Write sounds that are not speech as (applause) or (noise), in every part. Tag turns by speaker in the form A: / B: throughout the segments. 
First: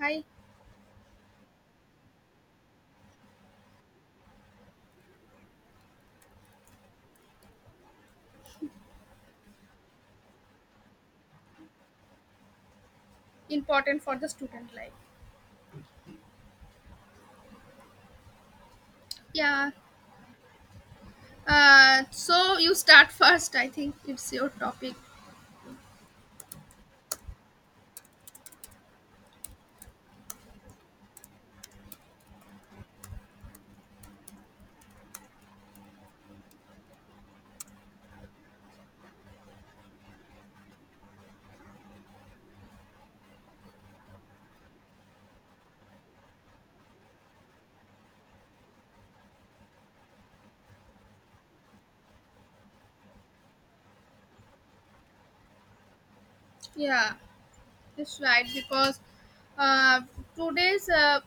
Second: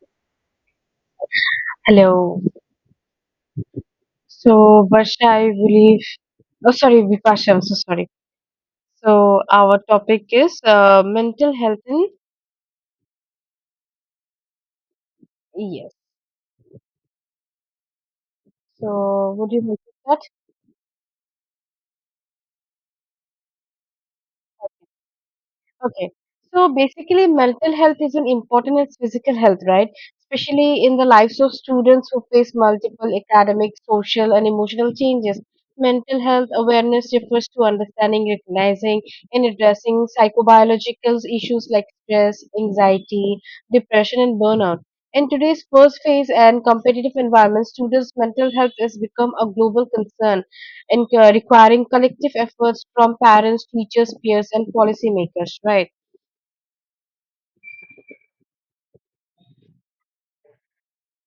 A: Hi,
B: Hello. So, Varsha, I believe, oh, sorry, Vipasha, I'm so sorry. So, our topic is mental health in
A: important for the student life.
B: ES. So, would you
A: Yeah,
B: like to start?
A: so you start (laughs) first, I think it's your topic.
B: Okay. So basically, mental health is an important as physical health, right? Especially in the lives of students who face multiple academic, social, and emotional changes. Mental health awareness refers to understanding, recognizing, and addressing psychobiological issues like stress, anxiety, depression, and burnout. In today's first phase and competitive environment, students' mental health has become a global concern and requiring collective efforts from parents, teachers, peers, and policymakers, right?
A: Yeah, that's right, because uh, today's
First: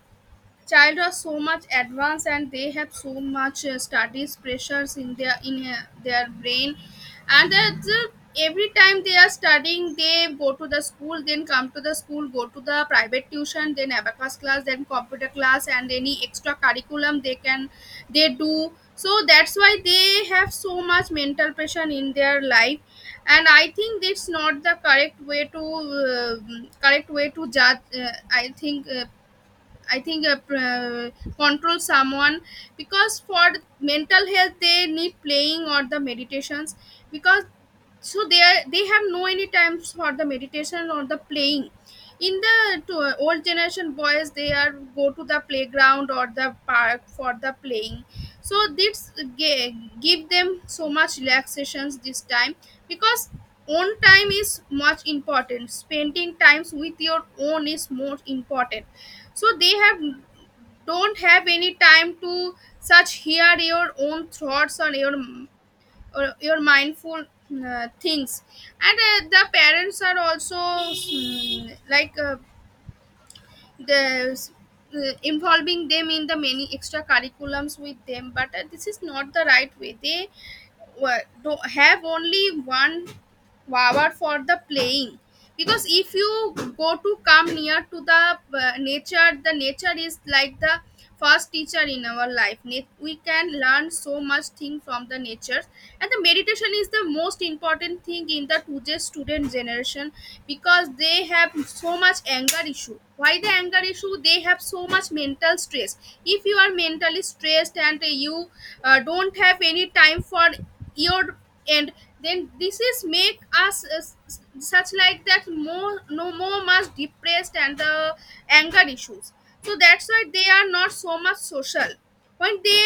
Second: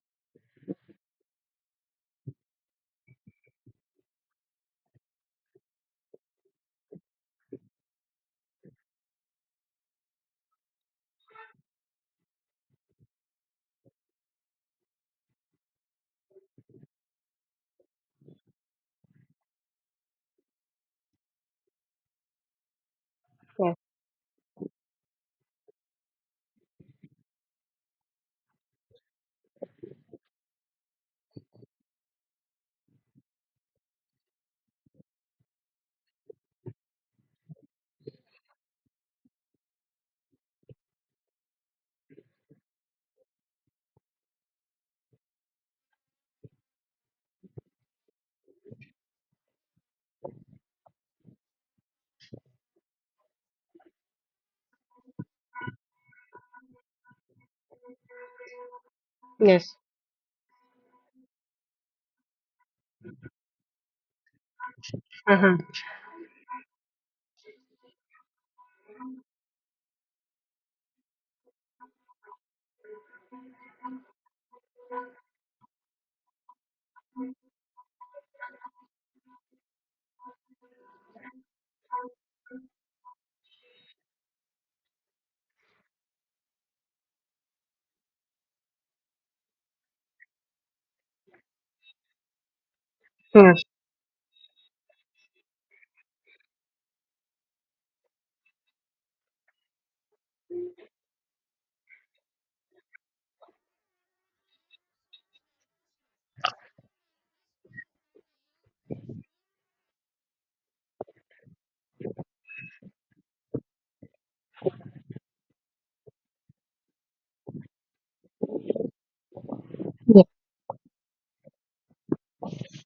A: child are so much advanced and they have so much studies pressures in their in their brain. And every time they are studying, they go to the school, then come to the school, go to the private tuition, then abacus class, then computer class, and any extra curriculum they can, they do. So that's why they have so much mental pressure in their life. And I
B: Yes.
A: think that's not the correct way to judge. I think I think control someone. Because for mental health, they need playing or the meditations. Because So they are, they have no any times for the meditation or the playing. In the to, old generation, boys they are go to the playground or the park for the playing. So this ga- give them so much relaxations this time. Because own time is much important, spending times with your own is more important. So they
B: Yes.
A: have don't have any time to such hear your own thoughts
B: Mm-hmm.
A: or your mindful things. And the parents are also like the involving them in the many extra curriculums with them, but this is not the right way. They do have only one Wawa for the playing. Because if you go to come near to the nature, the nature is like the first teacher in our life. We can
B: Yes.
A: learn so much thing from the nature. And the meditation is the most important thing in the today's student generation, because they have so much anger issue. Why the anger issue? They have so much mental stress. If you are mentally stressed and you don't have any time for your, and then this is make us such like that more, no more much depressed, and the anger issues. So that's
B: Yeah.
A: why they are not so much social when they,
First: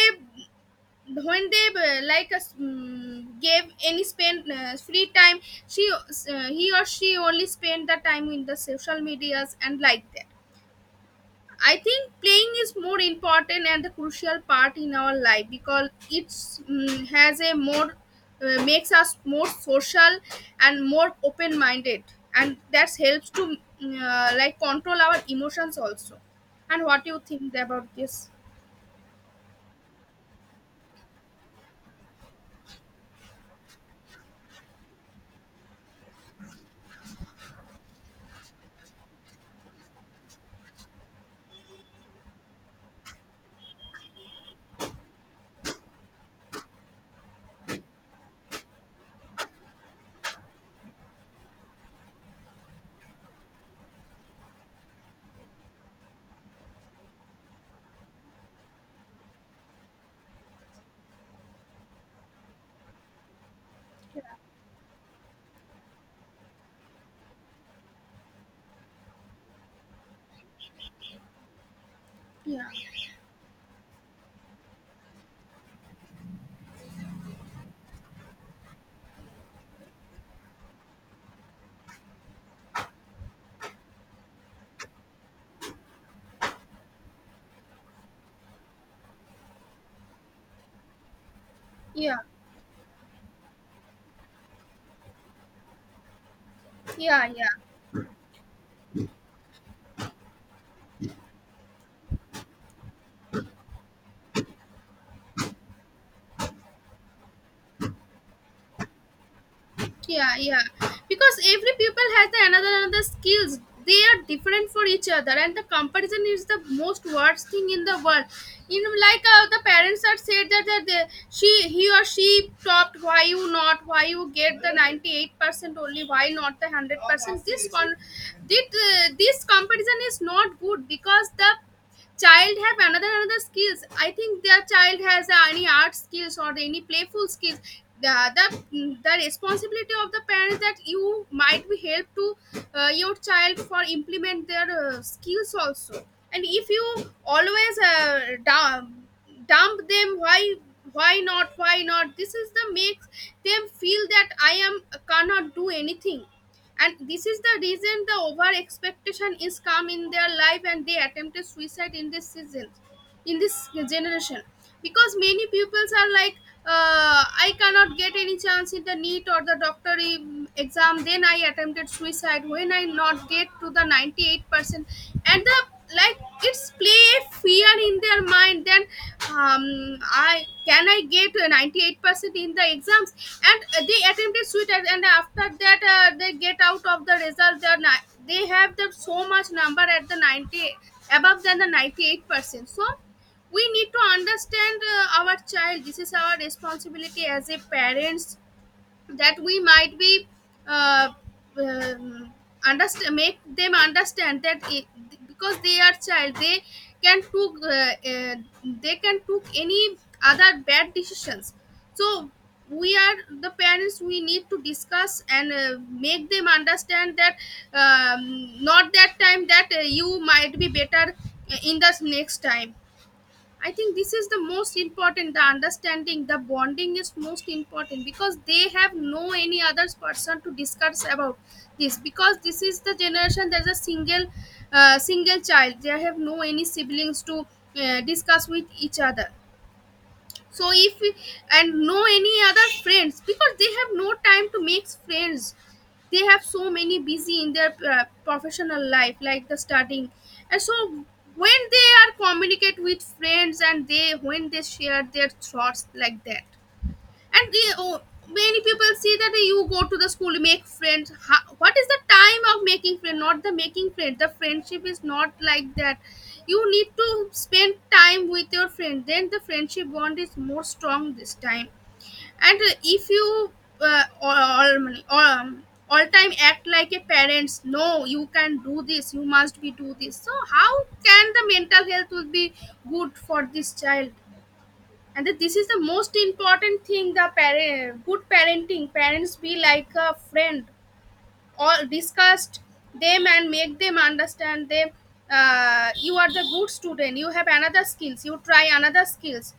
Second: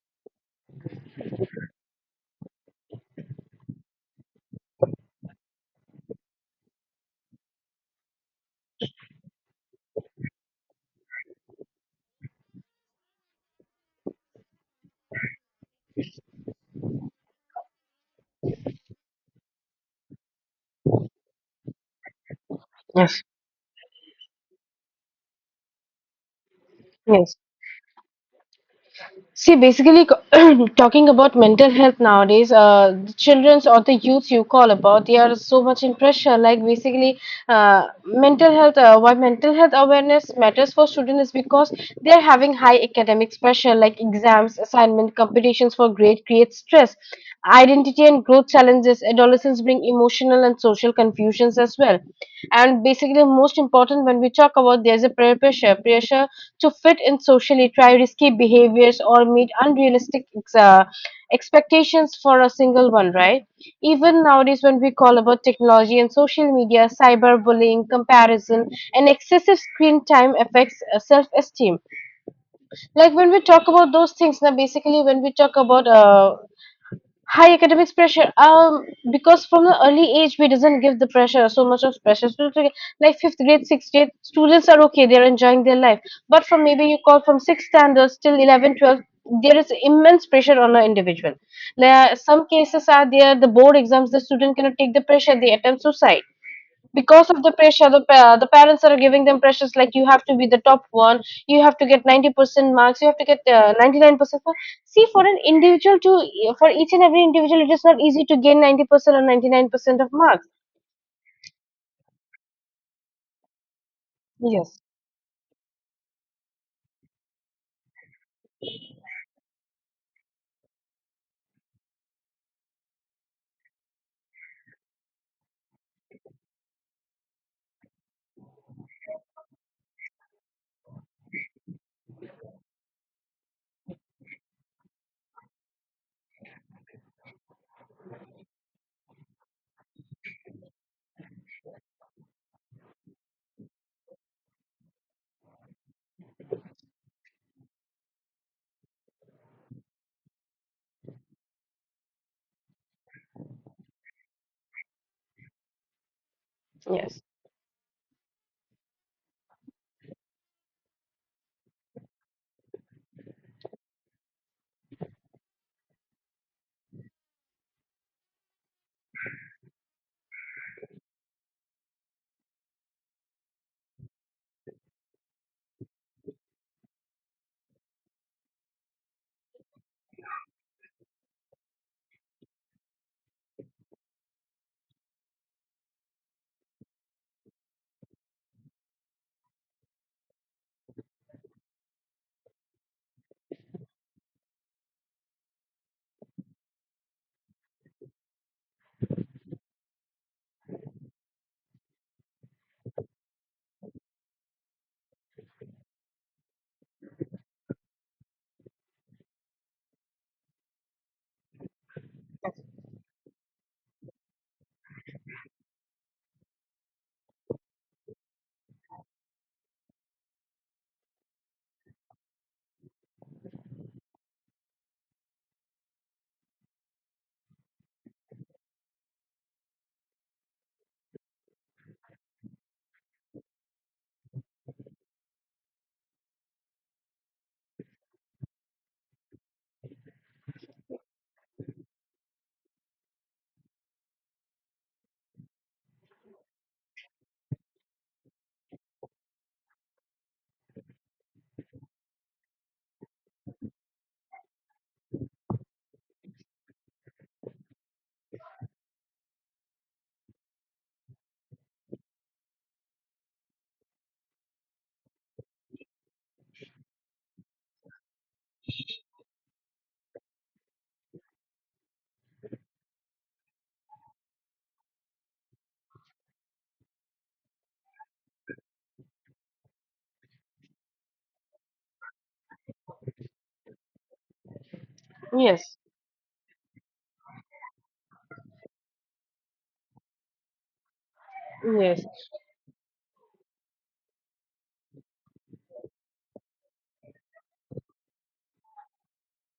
A: when they like us gave any spend free time, she he or she only spend the time in the social medias and like that. I think playing is more important and a crucial part in our life, because it's has a more makes us more social and more open minded, and that
B: Yes.
A: helps to like control our emotions also. And what do you
B: Yes.
A: think about this?
B: See, basically, (clears throat) talking about mental health nowadays, the childrens or the youths you call about, they are so much in pressure. Like basically, mental health. Why mental health awareness matters for students is because they are having high academic pressure, like exams, assignment, competitions for grade create stress. Identity and growth challenges. Adolescents bring emotional and social confusions as well. And basically, most important when we talk about there's a peer pressure. Pressure to fit in socially, try risky behaviors or meet expectations for a single one, right? Even nowadays, when we call about technology and social media, cyberbullying, comparison, and excessive screen time affects self esteem.
A: Yeah,
B: Like when we talk about those things, now basically, when we talk about high academics pressure, because from the early age we doesn't give the pressure so much of pressure, so it's like fifth grade sixth grade students are okay, they're enjoying their life. But from maybe you call from sixth standards till 11, 12, there is immense pressure on an individual. There are
A: yeah,
B: some cases are there, the board exams the student cannot take the pressure, they attempt suicide
A: yeah,
B: because of the
A: yeah.
B: pressure. The parents are giving them pressures like, you have to be the top one, you have to get 90% marks, you have to get 99% marks. See, for an individual to for each and every individual it is not easy to gain 90% or 99% of
A: yeah
B: marks.
A: yeah Because every people has the another skills. They are different
B: Yes.
A: for each other, and the comparison is the most worst thing in the world, you know. Like the parents are said that, she, he or she topped, why you not, why you get the 98% only, why not the 100%? This comparison is not good, because the child have another skills. I think their child has any art skills or any playful skills. The the responsibility of the parents that you might be help to your child for implement their skills also. And if you always dump them, why, why not, this is the makes them feel that I am cannot do anything. And
B: Yes.
A: this is the reason the over expectation is come in their life, and they attempted suicide in this season, in this generation. Because many pupils are like, I cannot get any chance in the NEET or the doctor exam, then I attempted suicide when I not get to the 98%. And the, like, it's play fear in their mind. Then I can I get 98% in the exams, and they attempted suicide. And after that, they get out of the result, they have the so much number at the 90 above than the 98%. So we need to understand our child. This is our responsibility as a parents, that we might be uh, um, understand, make them understand that because they are child, can took uh, uh, they can took any other bad decisions. So we are the parents, we need to discuss and make them understand that not that time, that you might be better in the next time. I think this is the most important. The understanding, the bonding is most important, because they have no any other person to discuss about this. Because this is the generation, there's a single child. They have no any siblings to discuss with each other. So if we- And no any other friends, because they have no time to make friends. They have so many busy in their professional life, like the studying. And so when they are communicate with friends, and they when they share their thoughts like that. And many people see that you go to the school, make friends. How, what is the time of making friends? Not the making friends. The friendship is not like that. You need to spend time with your friend, then the friendship bond is more strong this time. And if you uh, all, all, um, all time act like a parents, no you can do this, you must be do this, so how can the mental health will be good for this child? And that this is
B: Yes,
A: the most important thing, the parent good parenting, parents be like a friend or
B: yes.
A: discussed them and make them understand them. You are the good student, you have another skills, you try another skills.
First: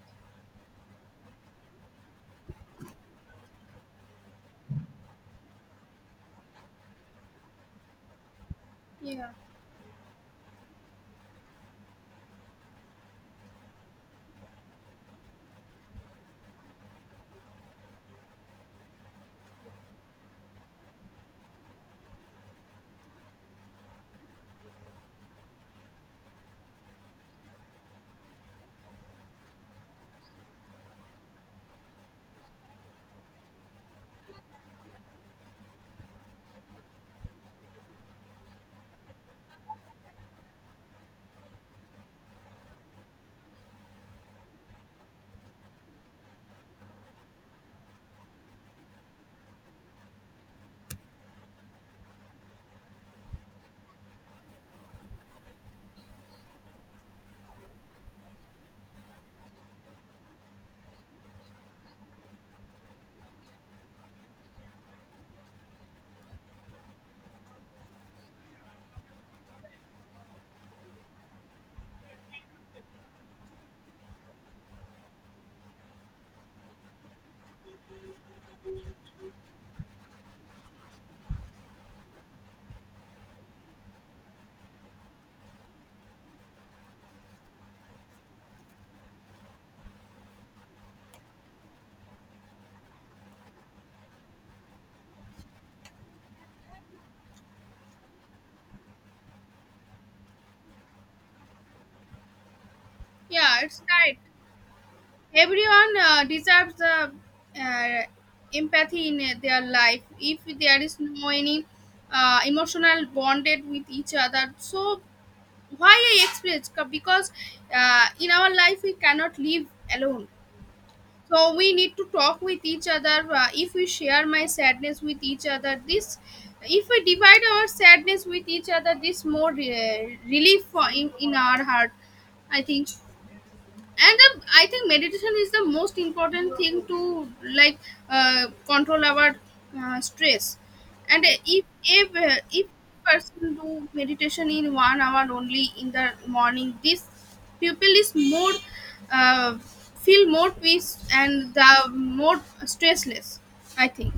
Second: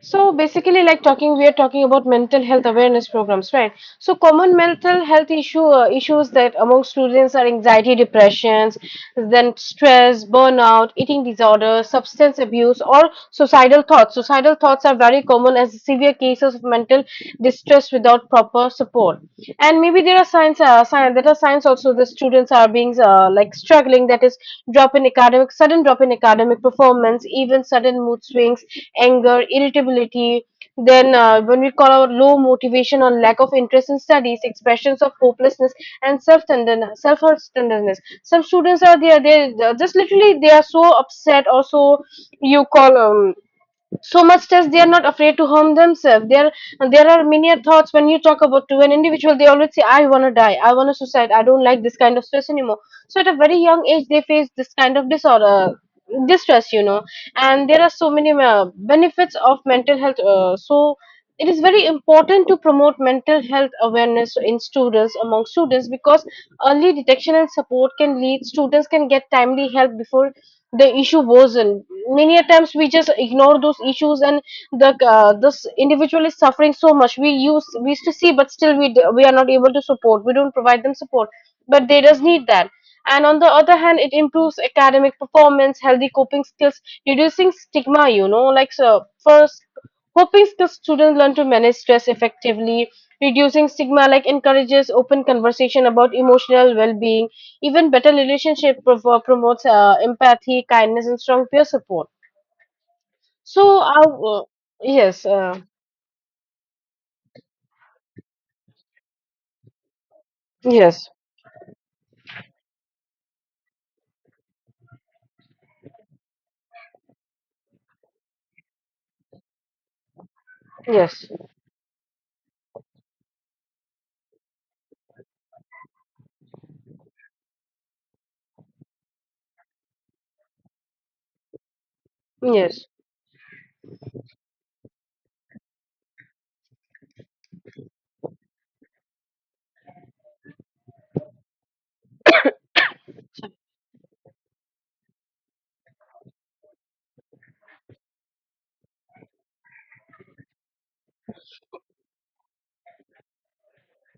B: So basically, like talking, we are talking about mental health awareness programs, right? So common mental health issues that among students are anxiety, depressions,
A: Yeah,
B: then stress, burnout, eating disorders, substance abuse, or suicidal thoughts. Suicidal thoughts are very very common as severe cases of mental distress without proper support. And maybe there are there are signs also the students are being like struggling. That is drop in academic, sudden drop in academic performance, even sudden mood swings, anger, irritability. Then when we call out low motivation or lack of interest in studies, expressions of hopelessness and self-tenderness, self-tenderness. Some students are there, they are just literally they are so upset or so you call so much as they are not afraid to harm themselves. There are many thoughts when you talk about to an individual, they always say, "I want to die. I want to suicide. I don't like this kind of stress anymore." So at a very young age, they face this kind of disorder, distress, you know. And there are so many benefits of mental health. So it is very important to promote mental health awareness in students among students because early detection and support can lead, students can get timely help before the issue worsen. Many a times we just ignore those issues, and the this individual is suffering so much. We used to see, but still we are not able to support. We don't provide them support, but they does need that. And on the other hand, it improves academic performance, healthy coping skills, reducing stigma. You know, like, so first, coping skills, students learn to manage stress effectively. Reducing stigma like encourages open conversation about emotional well-being, even better relationship promotes empathy, kindness, and strong peer support.
A: yeah,
B: So,
A: it's
B: I
A: right.
B: w Yes,
A: Everyone deserves the uh, empathy in their life. If there is
B: yes,
A: no any emotional bonded with each other, so why I experience, because in our life we cannot live alone.
B: yes,
A: So we need to talk with each other. If we share my sadness with each other, this, if we divide our sadness with each other, this more relief for in our heart, I
B: yes.
A: think. And I think meditation is the most important thing to, like, control our stress. And if person do meditation in 1 hour only in the morning, this people is more uh, feel more peace and the more stressless, I think.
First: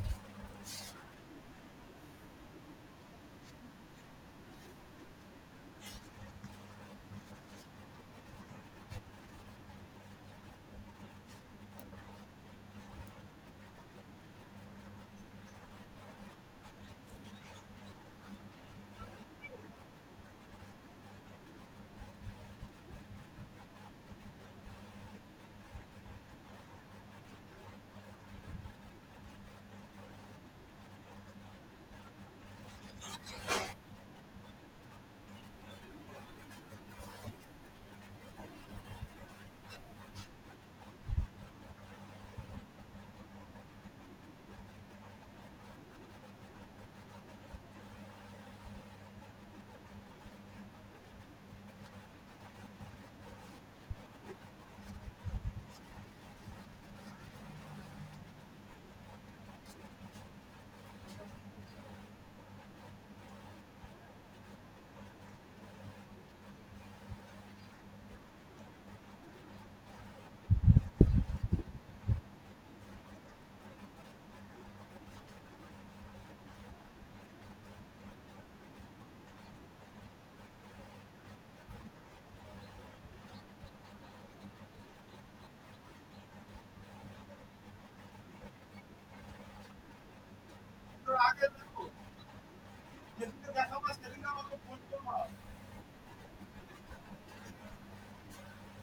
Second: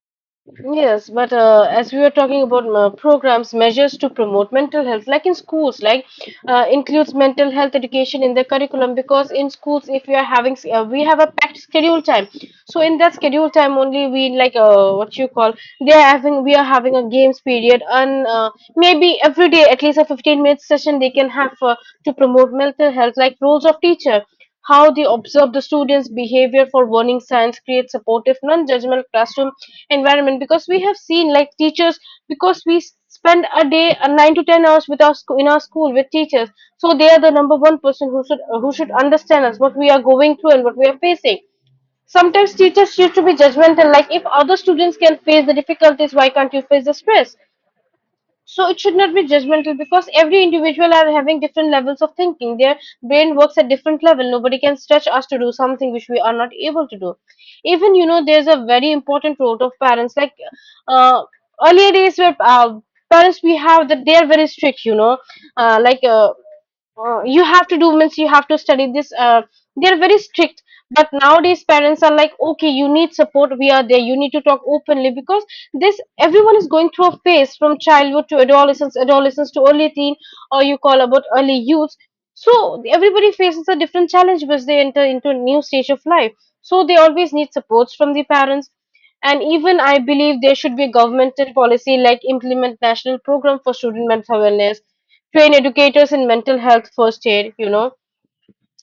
B: Yes, but as we were talking about programs, measures to promote mental health, like in schools, like includes mental health education in the curriculum. Because in schools, if we are we have a packed schedule time. So in that schedule time only, we like what you call, we are having a games period, and maybe every day at least a 15 minute session they can have to promote mental health, like roles of teacher. How they observe the students' behavior for learning science, create supportive, non-judgmental classroom environment. Because we have seen, like teachers, because we spend a day, 9 to 10 hours with our school in our school with teachers, so they are the number one person who should understand us, what we are going through and what we are facing. Sometimes teachers used to be judgmental, like if other students can face the difficulties, why can't you face the stress? So it should not be judgmental because every individual are having different levels of thinking, their brain works at different level, nobody can stretch us to do something which we are not able to do. Even you know there's a very important role of parents, like uh, earlier days where parents we have that they are very strict, you know, uh, like uh, you have to do means you have to study this. They're very strict, but nowadays parents are like, okay, you need support. We are there. You need to talk openly because this, everyone is going through a phase from childhood to adolescence, adolescence to early teen, or you call about early youth. So everybody faces a different challenge because they enter into a new stage of life. So they always need supports from the parents. And even I believe there should be a governmental policy like implement national program for student mental wellness, train educators in mental health first aid, you know,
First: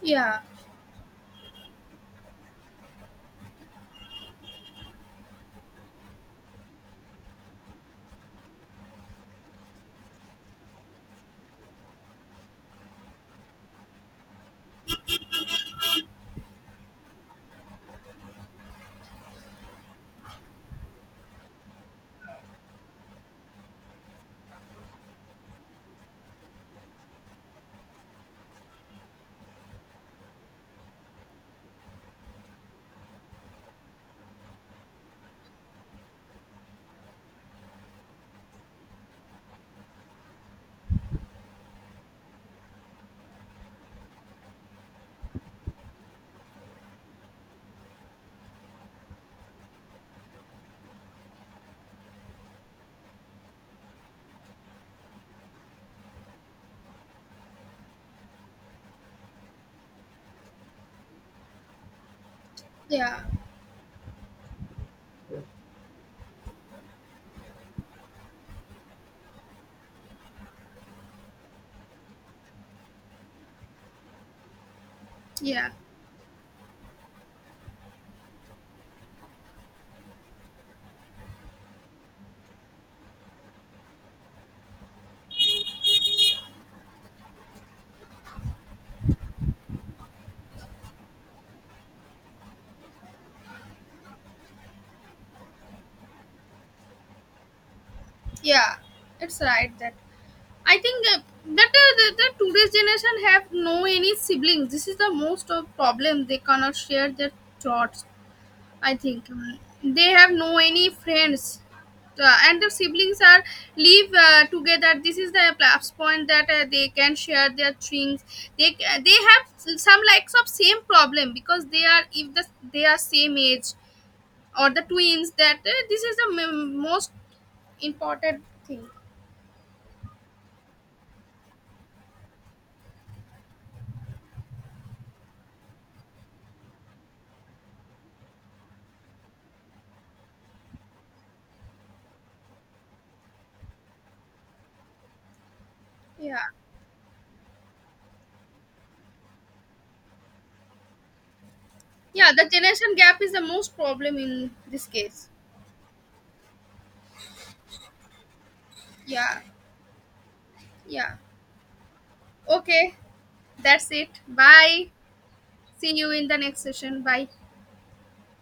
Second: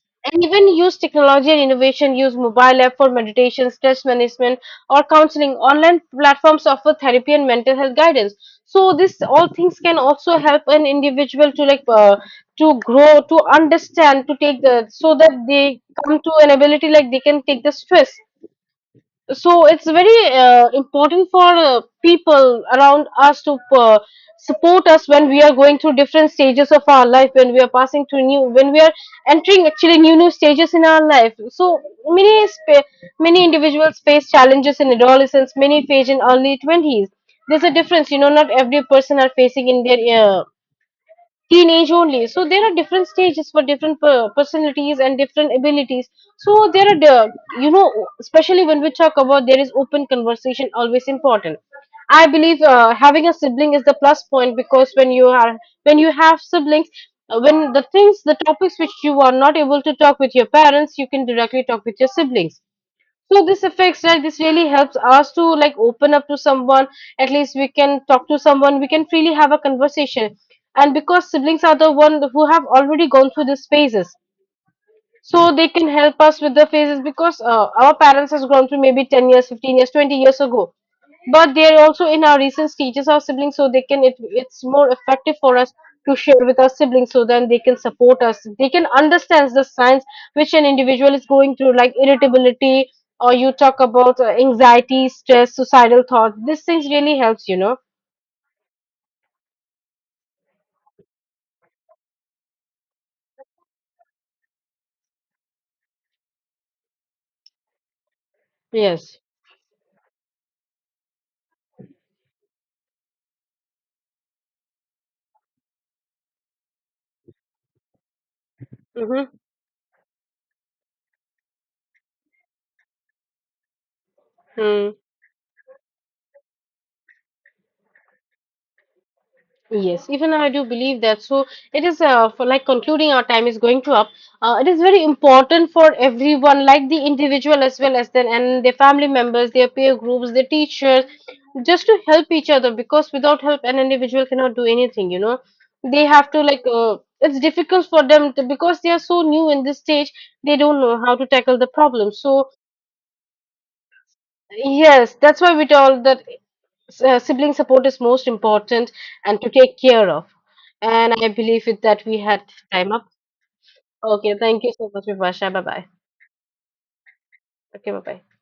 A: Yeah,
B: and even use technology and innovation, use mobile app for meditation, stress management, or counseling. Online platforms offer therapy and mental health guidance. So this all things can also help an individual to like to grow, to understand, to take the, so that they come to an ability like they can take the stress. So it's very important for people around us to support us when we are going through different stages of our life, when we are passing through new, when we are entering actually new stages in our life. So many spa- many individuals face challenges in adolescence, many face in early 20s. There's a difference, you know, not every person are facing in their teenage only. So there are different stages for different personalities and different abilities. So there are, you know, especially when we talk about, there is open conversation always important. I believe having a sibling is the plus point because when you are, when you have siblings, when the things, the topics which you are not able to talk with your parents, you can directly talk with your siblings.
A: yeah,
B: So this affects, right? This really helps us to like open up to someone, at least we can talk to someone, we can freely have a conversation. And because siblings are the one who have already gone through these phases, so they
A: yeah,
B: can help us with the phases because our parents has grown through maybe 10 years, 15 years, 20 years ago, but they are also in our recent stages, our siblings, so they can, it's more effective for us to share with our siblings, so then they can support us, they can understand the signs which an individual is going through like irritability, or you talk about anxiety, stress, suicidal thoughts. These things really helps, you know.
A: yeah, it's right. That I think that the today's generation have no any siblings. This is the most of problem. They cannot share their thoughts. I
B: Yes.
A: think. They have no any friends, and the siblings are live together. This is the plus point, that they can share their things. They
B: Mm-hmm.
A: have some likes of same problem, because they are, if the they are same age or the
B: Hmm.
A: twins. That this is the most important thing.
B: Yes, even I do believe that. So it is for like concluding, our time is going to up. It is very important for everyone, like the individual as well as then and their family members, their peer groups, their teachers, just to help each other because without help an individual cannot do anything. You know, they have to
A: Yeah.
B: like it's difficult for them to, because they are so new in this stage. They don't know how to tackle the problem.
A: Yeah,
B: So
A: the generation gap is the most problem in this
B: yes,
A: case.
B: that's why we told that sibling support is most important and
A: Yeah,
B: to take care of. And
A: yeah.
B: I believe it that we had time
A: Okay,
B: up.
A: that's it.
B: Okay, thank you
A: Bye.
B: so much, Vibhasha. Bye bye.
A: See you in the next session. Bye.
B: Okay, bye bye.